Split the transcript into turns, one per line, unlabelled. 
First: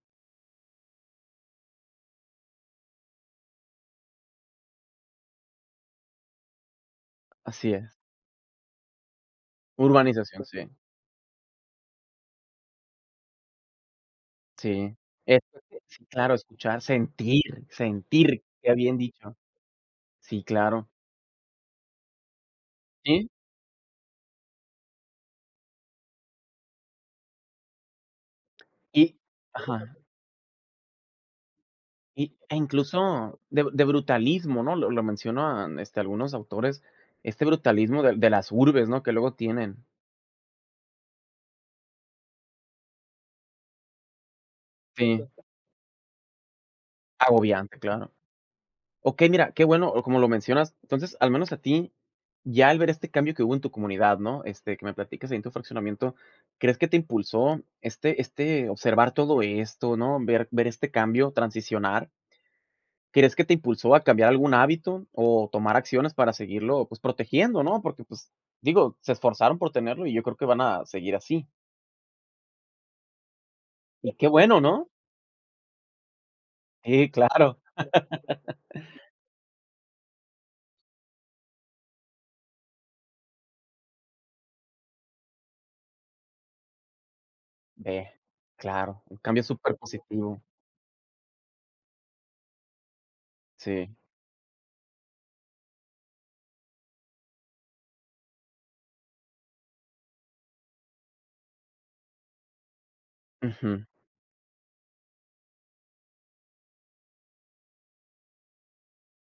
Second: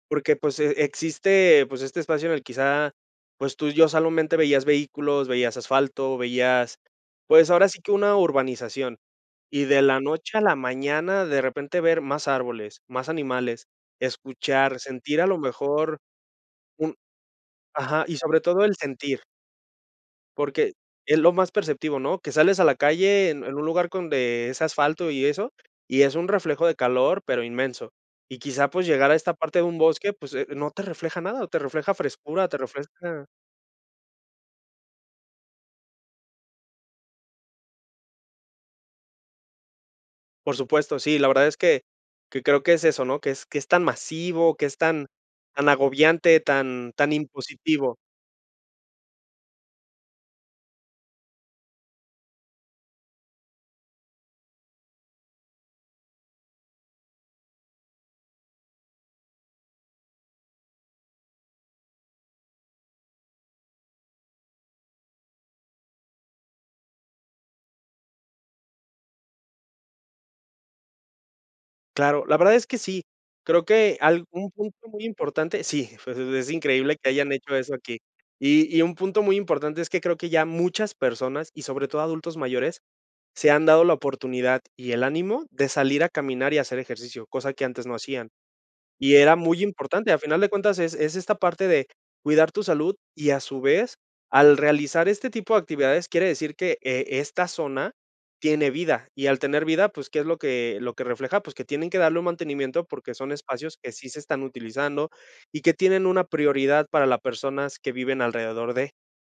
Porque, pues, e existe, pues, este espacio en el quizá, pues, tú ya solamente veías vehículos, veías asfalto, veías, pues, ahora
Así
sí
es.
que una urbanización, y de la noche a
Urbanización,
la
sí.
mañana, de repente, ver más árboles, más animales, escuchar,
Sí,
sentir a lo
eso sí.
mejor
Sí, claro escuchar,
un
sentir,
ajá, y sobre
sentir,
todo
qué
el
bien
sentir
dicho. Sí
porque,
claro.
es lo más perceptivo, ¿no?, que sales a la
Sí.
calle en en un lugar con de ese asfalto y eso, y es un reflejo de calor, pero inmenso. Y quizá, pues, llegar a
Y
esta parte de un
ajá.
bosque, pues, eh, no te refleja nada, te refleja
Y,
frescura,
e
te refresca
incluso de de brutalismo, ¿no?, lo lo mencionan, este, algunos autores, este brutalismo de de las urbes ¿no?, que luego tienen.
Por supuesto, sí, la verdad es que que creo, que es eso, ¿no?, que es que es tan masivo, que es tan
Sí.
tan agobiante, tan tan
Agobiante,
impositivo.
claro. Okey, mira, qué bueno, o como lo mencionas, entonces, al menos a ti, ya al ver este cambio que hubo en tu comunidad, ¿no?, este, que me platicas ahí en tu fraccionamiento, ¿crees que te impulsó, este este observar todo esto, no? Ver ver este cambio, transicionar ¿crees que te impulsó a cambiar algún hábito o tomar acciones para seguirlo, pues, protegiendo, no? Porque, pues, digo, se esforzaron por tenerlo y yo creo que van a seguir así.
Claro, la verdad es que sí. Creo que
Y qué
algún
bueno,
punto
¿no?
muy importante sí, pues, es increíble
Sí,
que hayan hecho
claro.
eso aquí, y y un punto muy importante es que creo que ya muchas personas y sobre todo adultos mayores, se han dado la oportunidad y el ánimo de salir a caminar y hacer ejercicio, cosa que antes no
Ve,
hacían.
claro,
Y
un
era
cambio
muy importante, a final
superpositivo.
de cuentas, es es esta parte de cuidar tu salud y, a su
Sí.
vez, al realizar este tipo de actividades, quiere decir que, eh, esta zona tiene vida y al tener vida, pues, ¿qué es lo que lo que refleja? Pues, que tienen que darle un mantenimiento, porque son espacios
Ujú.
que sí se están utilizando y que tienen una prioridad para las personas que viven alrededor de.